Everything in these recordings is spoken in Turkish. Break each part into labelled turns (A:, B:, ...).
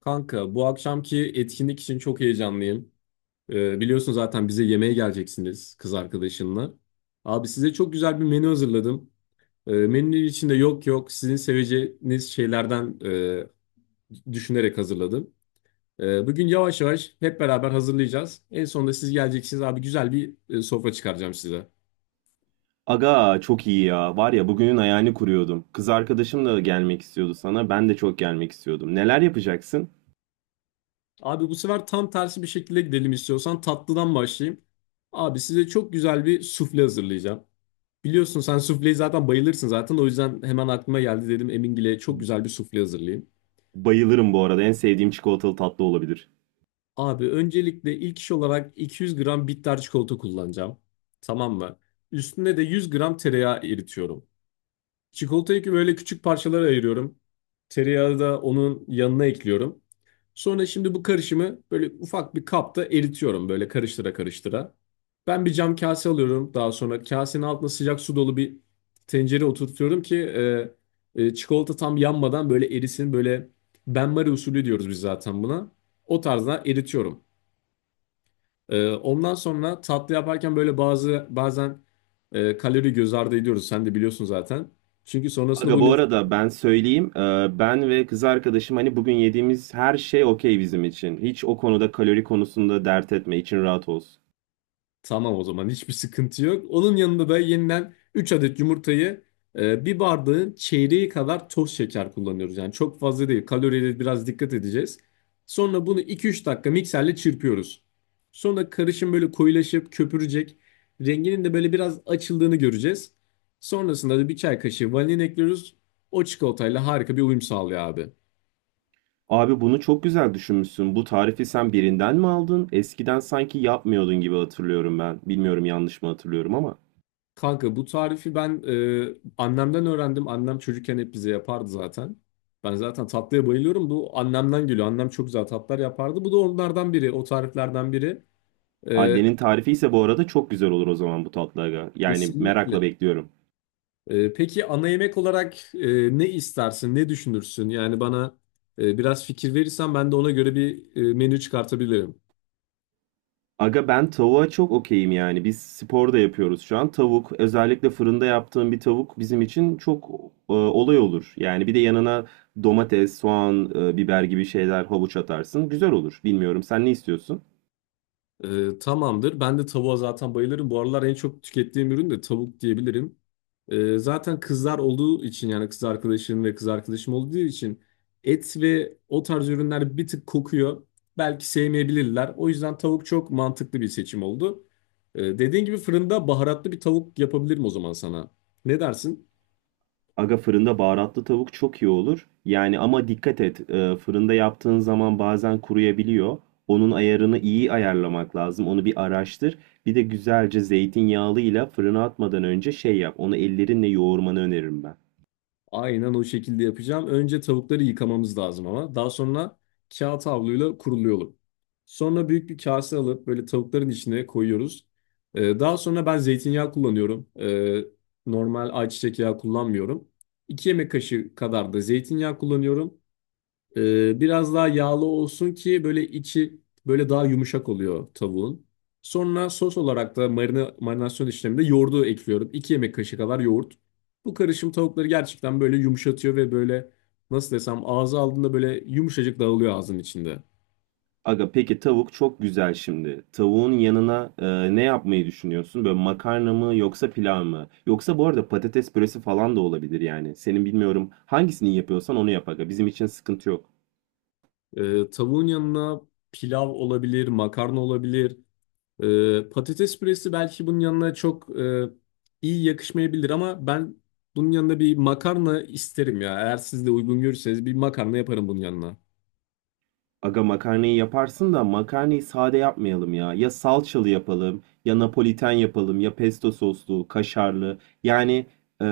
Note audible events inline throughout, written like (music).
A: Kanka bu akşamki etkinlik için çok heyecanlıyım. Biliyorsun zaten bize yemeğe geleceksiniz kız arkadaşınla. Abi size çok güzel bir menü hazırladım. Menünün içinde yok yok sizin seveceğiniz şeylerden düşünerek hazırladım. Bugün yavaş yavaş hep beraber hazırlayacağız. En sonunda siz geleceksiniz abi, güzel bir sofra çıkaracağım size.
B: Aga çok iyi ya. Var ya bugünün ayağını kuruyordum. Kız arkadaşım da gelmek istiyordu sana. Ben de çok gelmek istiyordum. Neler yapacaksın?
A: Abi bu sefer tam tersi bir şekilde gidelim istiyorsan tatlıdan başlayayım. Abi size çok güzel bir sufle hazırlayacağım. Biliyorsun sen sufleyi zaten bayılırsın zaten. O yüzden hemen aklıma geldi, dedim Emingil'e çok güzel bir sufle hazırlayayım.
B: Bayılırım bu arada. En sevdiğim çikolatalı tatlı olabilir.
A: Abi öncelikle ilk iş olarak 200 gram bitter çikolata kullanacağım. Tamam mı? Üstüne de 100 gram tereyağı eritiyorum. Çikolatayı böyle küçük parçalara ayırıyorum. Tereyağı da onun yanına ekliyorum. Sonra şimdi bu karışımı böyle ufak bir kapta eritiyorum böyle karıştıra karıştıra. Ben bir cam kase alıyorum. Daha sonra kasenin altına sıcak su dolu bir tencere oturtuyorum ki çikolata tam yanmadan böyle erisin. Böyle benmari usulü diyoruz biz zaten buna. O tarzda eritiyorum. Ondan sonra tatlı yaparken böyle bazen kalori göz ardı ediyoruz. Sen de biliyorsun zaten. Çünkü sonrasında
B: Aga
A: bu
B: bu arada ben söyleyeyim. Ben ve kız arkadaşım hani bugün yediğimiz her şey okey bizim için. Hiç o konuda kalori konusunda dert etme. İçin rahat olsun.
A: tamam, o zaman hiçbir sıkıntı yok. Onun yanında da yeniden 3 adet yumurtayı, bir bardağın çeyreği kadar toz şeker kullanıyoruz. Yani çok fazla değil. Kaloriyle biraz dikkat edeceğiz. Sonra bunu iki üç dakika mikserle çırpıyoruz. Sonra karışım böyle koyulaşıp köpürecek. Renginin de böyle biraz açıldığını göreceğiz. Sonrasında da bir çay kaşığı vanilin ekliyoruz. O çikolatayla harika bir uyum sağlıyor abi.
B: Abi bunu çok güzel düşünmüşsün. Bu tarifi sen birinden mi aldın? Eskiden sanki yapmıyordun gibi hatırlıyorum ben. Bilmiyorum yanlış mı hatırlıyorum ama.
A: Kanka bu tarifi ben annemden öğrendim. Annem çocukken hep bize yapardı zaten. Ben zaten tatlıya bayılıyorum. Bu annemden geliyor. Annem çok güzel tatlar yapardı. Bu da onlardan biri. O tariflerden biri. E,
B: Annenin tarifi ise bu arada çok güzel olur o zaman bu tatlı aga. Yani
A: Kesinlikle.
B: merakla bekliyorum.
A: Peki ana yemek olarak ne istersin? Ne düşünürsün? Yani bana biraz fikir verirsen ben de ona göre bir menü çıkartabilirim.
B: Aga ben tavuğa çok okeyim yani. Biz spor da yapıyoruz şu an. Tavuk, özellikle fırında yaptığım bir tavuk bizim için çok olay olur. Yani bir de yanına domates, soğan, biber gibi şeyler, havuç atarsın. Güzel olur. Bilmiyorum sen ne istiyorsun?
A: Tamamdır. Ben de tavuğa zaten bayılırım. Bu aralar en çok tükettiğim ürün de tavuk diyebilirim. Zaten kızlar olduğu için, yani kız arkadaşım ve kız arkadaşım olduğu için et ve o tarz ürünler bir tık kokuyor. Belki sevmeyebilirler. O yüzden tavuk çok mantıklı bir seçim oldu. Dediğin gibi fırında baharatlı bir tavuk yapabilirim o zaman sana. Ne dersin?
B: Aga fırında baharatlı tavuk çok iyi olur. Yani ama dikkat et, fırında yaptığın zaman bazen kuruyabiliyor. Onun ayarını iyi ayarlamak lazım. Onu bir araştır. Bir de güzelce zeytinyağlıyla fırına atmadan önce şey yap. Onu ellerinle yoğurmanı öneririm ben.
A: Aynen o şekilde yapacağım. Önce tavukları yıkamamız lazım ama. Daha sonra kağıt havluyla kuruluyorum. Sonra büyük bir kase alıp böyle tavukların içine koyuyoruz. Daha sonra ben zeytinyağı kullanıyorum. Normal ayçiçek yağı kullanmıyorum. 2 yemek kaşığı kadar da zeytinyağı kullanıyorum. Biraz daha yağlı olsun ki böyle içi böyle daha yumuşak oluyor tavuğun. Sonra sos olarak da marina, marinasyon işleminde yoğurdu ekliyorum. İki yemek kaşığı kadar yoğurt. Bu karışım tavukları gerçekten böyle yumuşatıyor ve böyle nasıl desem ağza aldığında böyle yumuşacık dağılıyor ağzın içinde.
B: Aga peki tavuk çok güzel şimdi. Tavuğun yanına ne yapmayı düşünüyorsun? Böyle makarna mı yoksa pilav mı? Yoksa bu arada patates püresi falan da olabilir yani. Senin bilmiyorum hangisini yapıyorsan onu yap aga. Bizim için sıkıntı yok.
A: Tavuğun yanına pilav olabilir, makarna olabilir. Patates püresi belki bunun yanına çok iyi yakışmayabilir ama ben bunun yanına bir makarna isterim ya. Eğer siz de uygun görürseniz bir makarna yaparım bunun yanına.
B: Aga makarnayı yaparsın da makarnayı sade yapmayalım ya. Ya salçalı yapalım, ya napoliten yapalım, ya pesto soslu, kaşarlı. Yani e,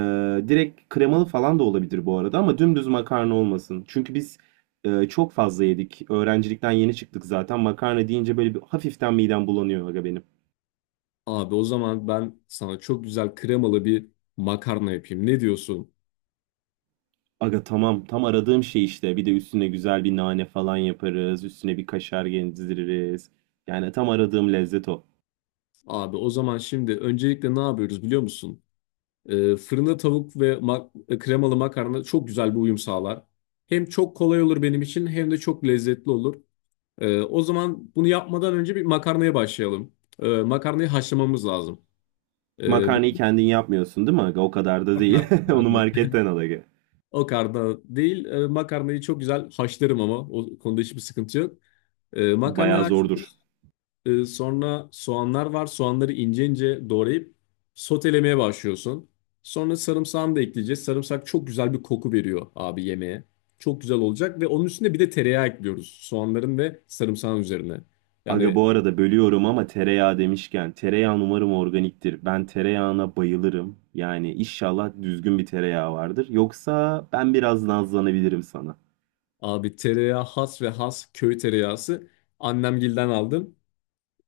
B: direkt kremalı falan da olabilir bu arada ama dümdüz makarna olmasın. Çünkü biz çok fazla yedik. Öğrencilikten yeni çıktık zaten. Makarna deyince böyle bir hafiften midem bulanıyor aga benim.
A: Abi o zaman ben sana çok güzel kremalı bir makarna yapayım. Ne diyorsun?
B: Aga tamam, tam aradığım şey işte. Bir de üstüne güzel bir nane falan yaparız. Üstüne bir kaşar gezdiririz. Yani tam aradığım lezzet o.
A: Abi o zaman şimdi öncelikle ne yapıyoruz biliyor musun? Fırında tavuk ve kremalı makarna çok güzel bir uyum sağlar. Hem çok kolay olur benim için hem de çok lezzetli olur. O zaman bunu yapmadan önce bir makarnaya başlayalım. Makarnayı haşlamamız lazım. Bu
B: Makarnayı kendin yapmıyorsun değil mi aga? O kadar da değil.
A: makarna,
B: (laughs) Onu
A: yani
B: marketten al aga.
A: o karna değil. Makarnayı çok güzel haşlarım ama o konuda hiçbir sıkıntı yok. Makarnayı
B: Bayağı zordur.
A: haşlıyoruz. Sonra soğanlar var. Soğanları ince ince doğrayıp sotelemeye başlıyorsun. Sonra sarımsağını da ekleyeceğiz. Sarımsak çok güzel bir koku veriyor abi yemeğe. Çok güzel olacak ve onun üstüne bir de tereyağı ekliyoruz. Soğanların ve sarımsağın üzerine.
B: Aga
A: Yani
B: bu arada bölüyorum ama tereyağı demişken tereyağın umarım organiktir. Ben tereyağına bayılırım. Yani inşallah düzgün bir tereyağı vardır. Yoksa ben biraz nazlanabilirim sana.
A: abi tereyağı has ve has köy tereyağısı. Annemgilden aldım.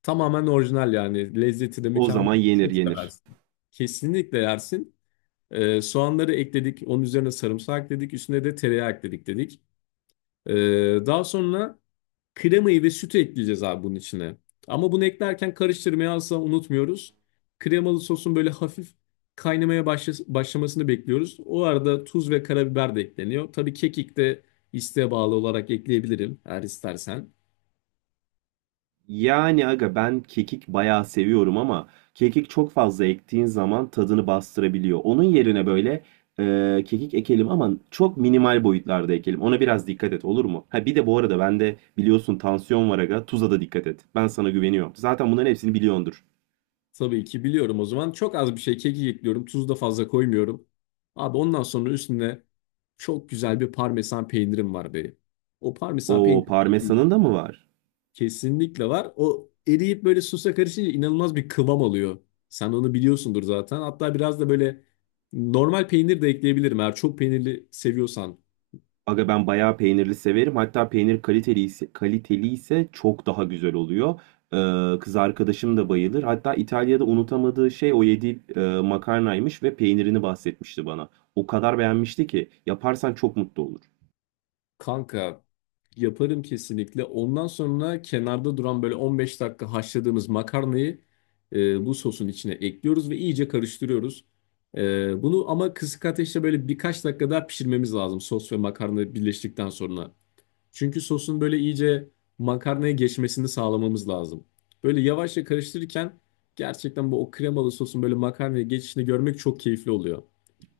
A: Tamamen orijinal yani. Lezzeti de
B: O
A: mükemmel.
B: zaman yenir
A: Çok
B: yenir.
A: seversin. Kesinlikle yersin. Soğanları ekledik. Onun üzerine sarımsak ekledik. Üstüne de tereyağı ekledik dedik. Daha sonra kremayı ve sütü ekleyeceğiz abi bunun içine. Ama bunu eklerken karıştırmayı asla unutmuyoruz. Kremalı sosun böyle hafif kaynamaya başlamasını bekliyoruz. O arada tuz ve karabiber de ekleniyor. Tabii kekik de isteğe bağlı olarak ekleyebilirim eğer istersen.
B: Yani aga ben kekik bayağı seviyorum ama kekik çok fazla ektiğin zaman tadını bastırabiliyor. Onun yerine böyle kekik ekelim ama çok minimal boyutlarda ekelim. Ona biraz dikkat et olur mu? Ha bir de bu arada bende biliyorsun tansiyon var aga. Tuza da dikkat et. Ben sana güveniyorum. Zaten bunların hepsini biliyordur.
A: Tabii ki biliyorum o zaman. Çok az bir şey kekik ekliyorum. Tuz da fazla koymuyorum. Abi ondan sonra üstüne çok güzel bir parmesan peynirim var benim. O parmesan
B: O
A: peyniri de ekleyeceğim.
B: parmesanın da mı var?
A: Kesinlikle var. O eriyip böyle sosa karışınca inanılmaz bir kıvam alıyor. Sen onu biliyorsundur zaten. Hatta biraz da böyle normal peynir de ekleyebilirim eğer çok peynirli seviyorsan.
B: Aga ben bayağı peynirli severim. Hatta peynir kaliteli ise, kaliteli ise çok daha güzel oluyor. Kız arkadaşım da bayılır. Hatta İtalya'da unutamadığı şey o yediği makarnaymış ve peynirini bahsetmişti bana. O kadar beğenmişti ki yaparsan çok mutlu olur.
A: Kanka yaparım kesinlikle. Ondan sonra kenarda duran böyle 15 dakika haşladığımız makarnayı bu sosun içine ekliyoruz ve iyice karıştırıyoruz. Bunu ama kısık ateşte böyle birkaç dakika daha pişirmemiz lazım sos ve makarna birleştikten sonra. Çünkü sosun böyle iyice makarnaya geçmesini sağlamamız lazım. Böyle yavaşça karıştırırken gerçekten bu o kremalı sosun böyle makarnaya geçişini görmek çok keyifli oluyor.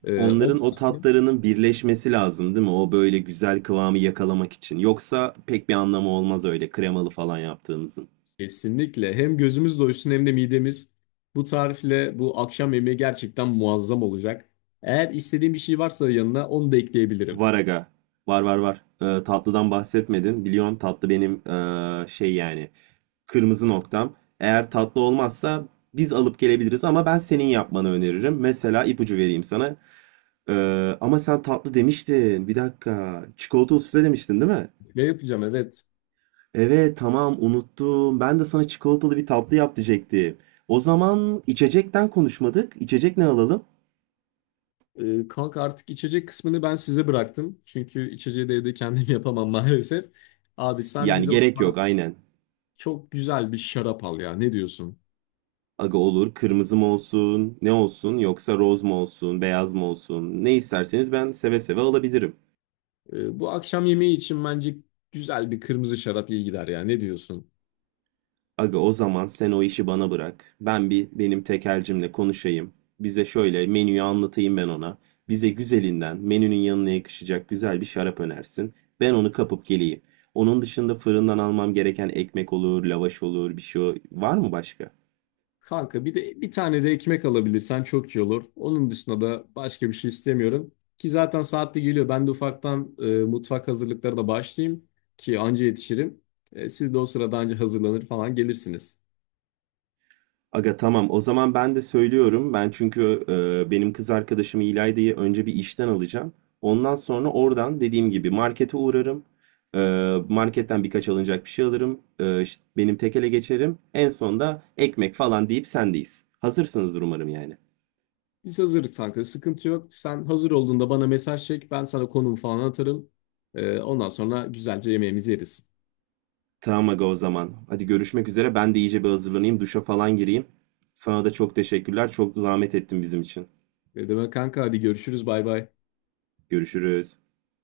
A: Ondan
B: Onların o
A: sonra
B: tatlarının birleşmesi lazım, değil mi? O böyle güzel kıvamı yakalamak için. Yoksa pek bir anlamı olmaz öyle kremalı falan yaptığımızın.
A: kesinlikle. Hem gözümüz doysun hem de midemiz. Bu tarifle bu akşam yemeği gerçekten muazzam olacak. Eğer istediğim bir şey varsa yanına onu da ekleyebilirim.
B: Var aga. Var, var, var. Tatlıdan bahsetmedin. Biliyorsun tatlı benim şey yani. Kırmızı noktam. Eğer tatlı olmazsa biz alıp gelebiliriz ama ben senin yapmanı öneririm. Mesela ipucu vereyim sana. Ama sen tatlı demiştin. Bir dakika. Çikolatalı sufle demiştin değil mi?
A: Ne yapacağım? Evet.
B: Evet tamam unuttum. Ben de sana çikolatalı bir tatlı yap diyecektim. O zaman içecekten konuşmadık. İçecek ne alalım?
A: Kanka artık içecek kısmını ben size bıraktım. Çünkü içeceği de evde kendim (laughs) yapamam maalesef. Abi sen
B: Yani
A: bize
B: gerek yok aynen.
A: çok güzel bir şarap al ya. Ne diyorsun?
B: Aga olur, kırmızı mı olsun ne olsun, yoksa roz mu olsun beyaz mı olsun, ne isterseniz ben seve seve alabilirim.
A: Bu akşam yemeği için bence güzel bir kırmızı şarap iyi gider ya. Ne diyorsun?
B: Aga o zaman sen o işi bana bırak. Ben bir benim tekelcimle konuşayım. Bize şöyle menüyü anlatayım ben ona. Bize güzelinden menünün yanına yakışacak güzel bir şarap önersin. Ben onu kapıp geleyim. Onun dışında fırından almam gereken ekmek olur, lavaş olur, bir şey var mı başka?
A: Kanka bir de bir tane de ekmek alabilirsen çok iyi olur. Onun dışında da başka bir şey istemiyorum. Ki zaten saatli geliyor. Ben de ufaktan mutfak hazırlıklarına başlayayım ki anca yetişirim. Siz de o sırada anca hazırlanır falan gelirsiniz.
B: Aga tamam o zaman ben de söylüyorum. Ben çünkü benim kız arkadaşım İlayda'yı önce bir işten alacağım. Ondan sonra oradan dediğim gibi markete uğrarım. E, marketten birkaç alınacak bir şey alırım. E, işte benim tekele geçerim. En sonda ekmek falan deyip sendeyiz. Hazırsınızdır umarım yani.
A: Biz hazırlık kanka, sıkıntı yok. Sen hazır olduğunda bana mesaj çek. Ben sana konumu falan atarım. Ondan sonra güzelce yemeğimizi yeriz.
B: Tamam aga o zaman. Hadi görüşmek üzere. Ben de iyice bir hazırlanayım. Duşa falan gireyim. Sana da çok teşekkürler. Çok zahmet ettin bizim için.
A: Ne demek kanka, hadi görüşürüz, bay bay.
B: Görüşürüz.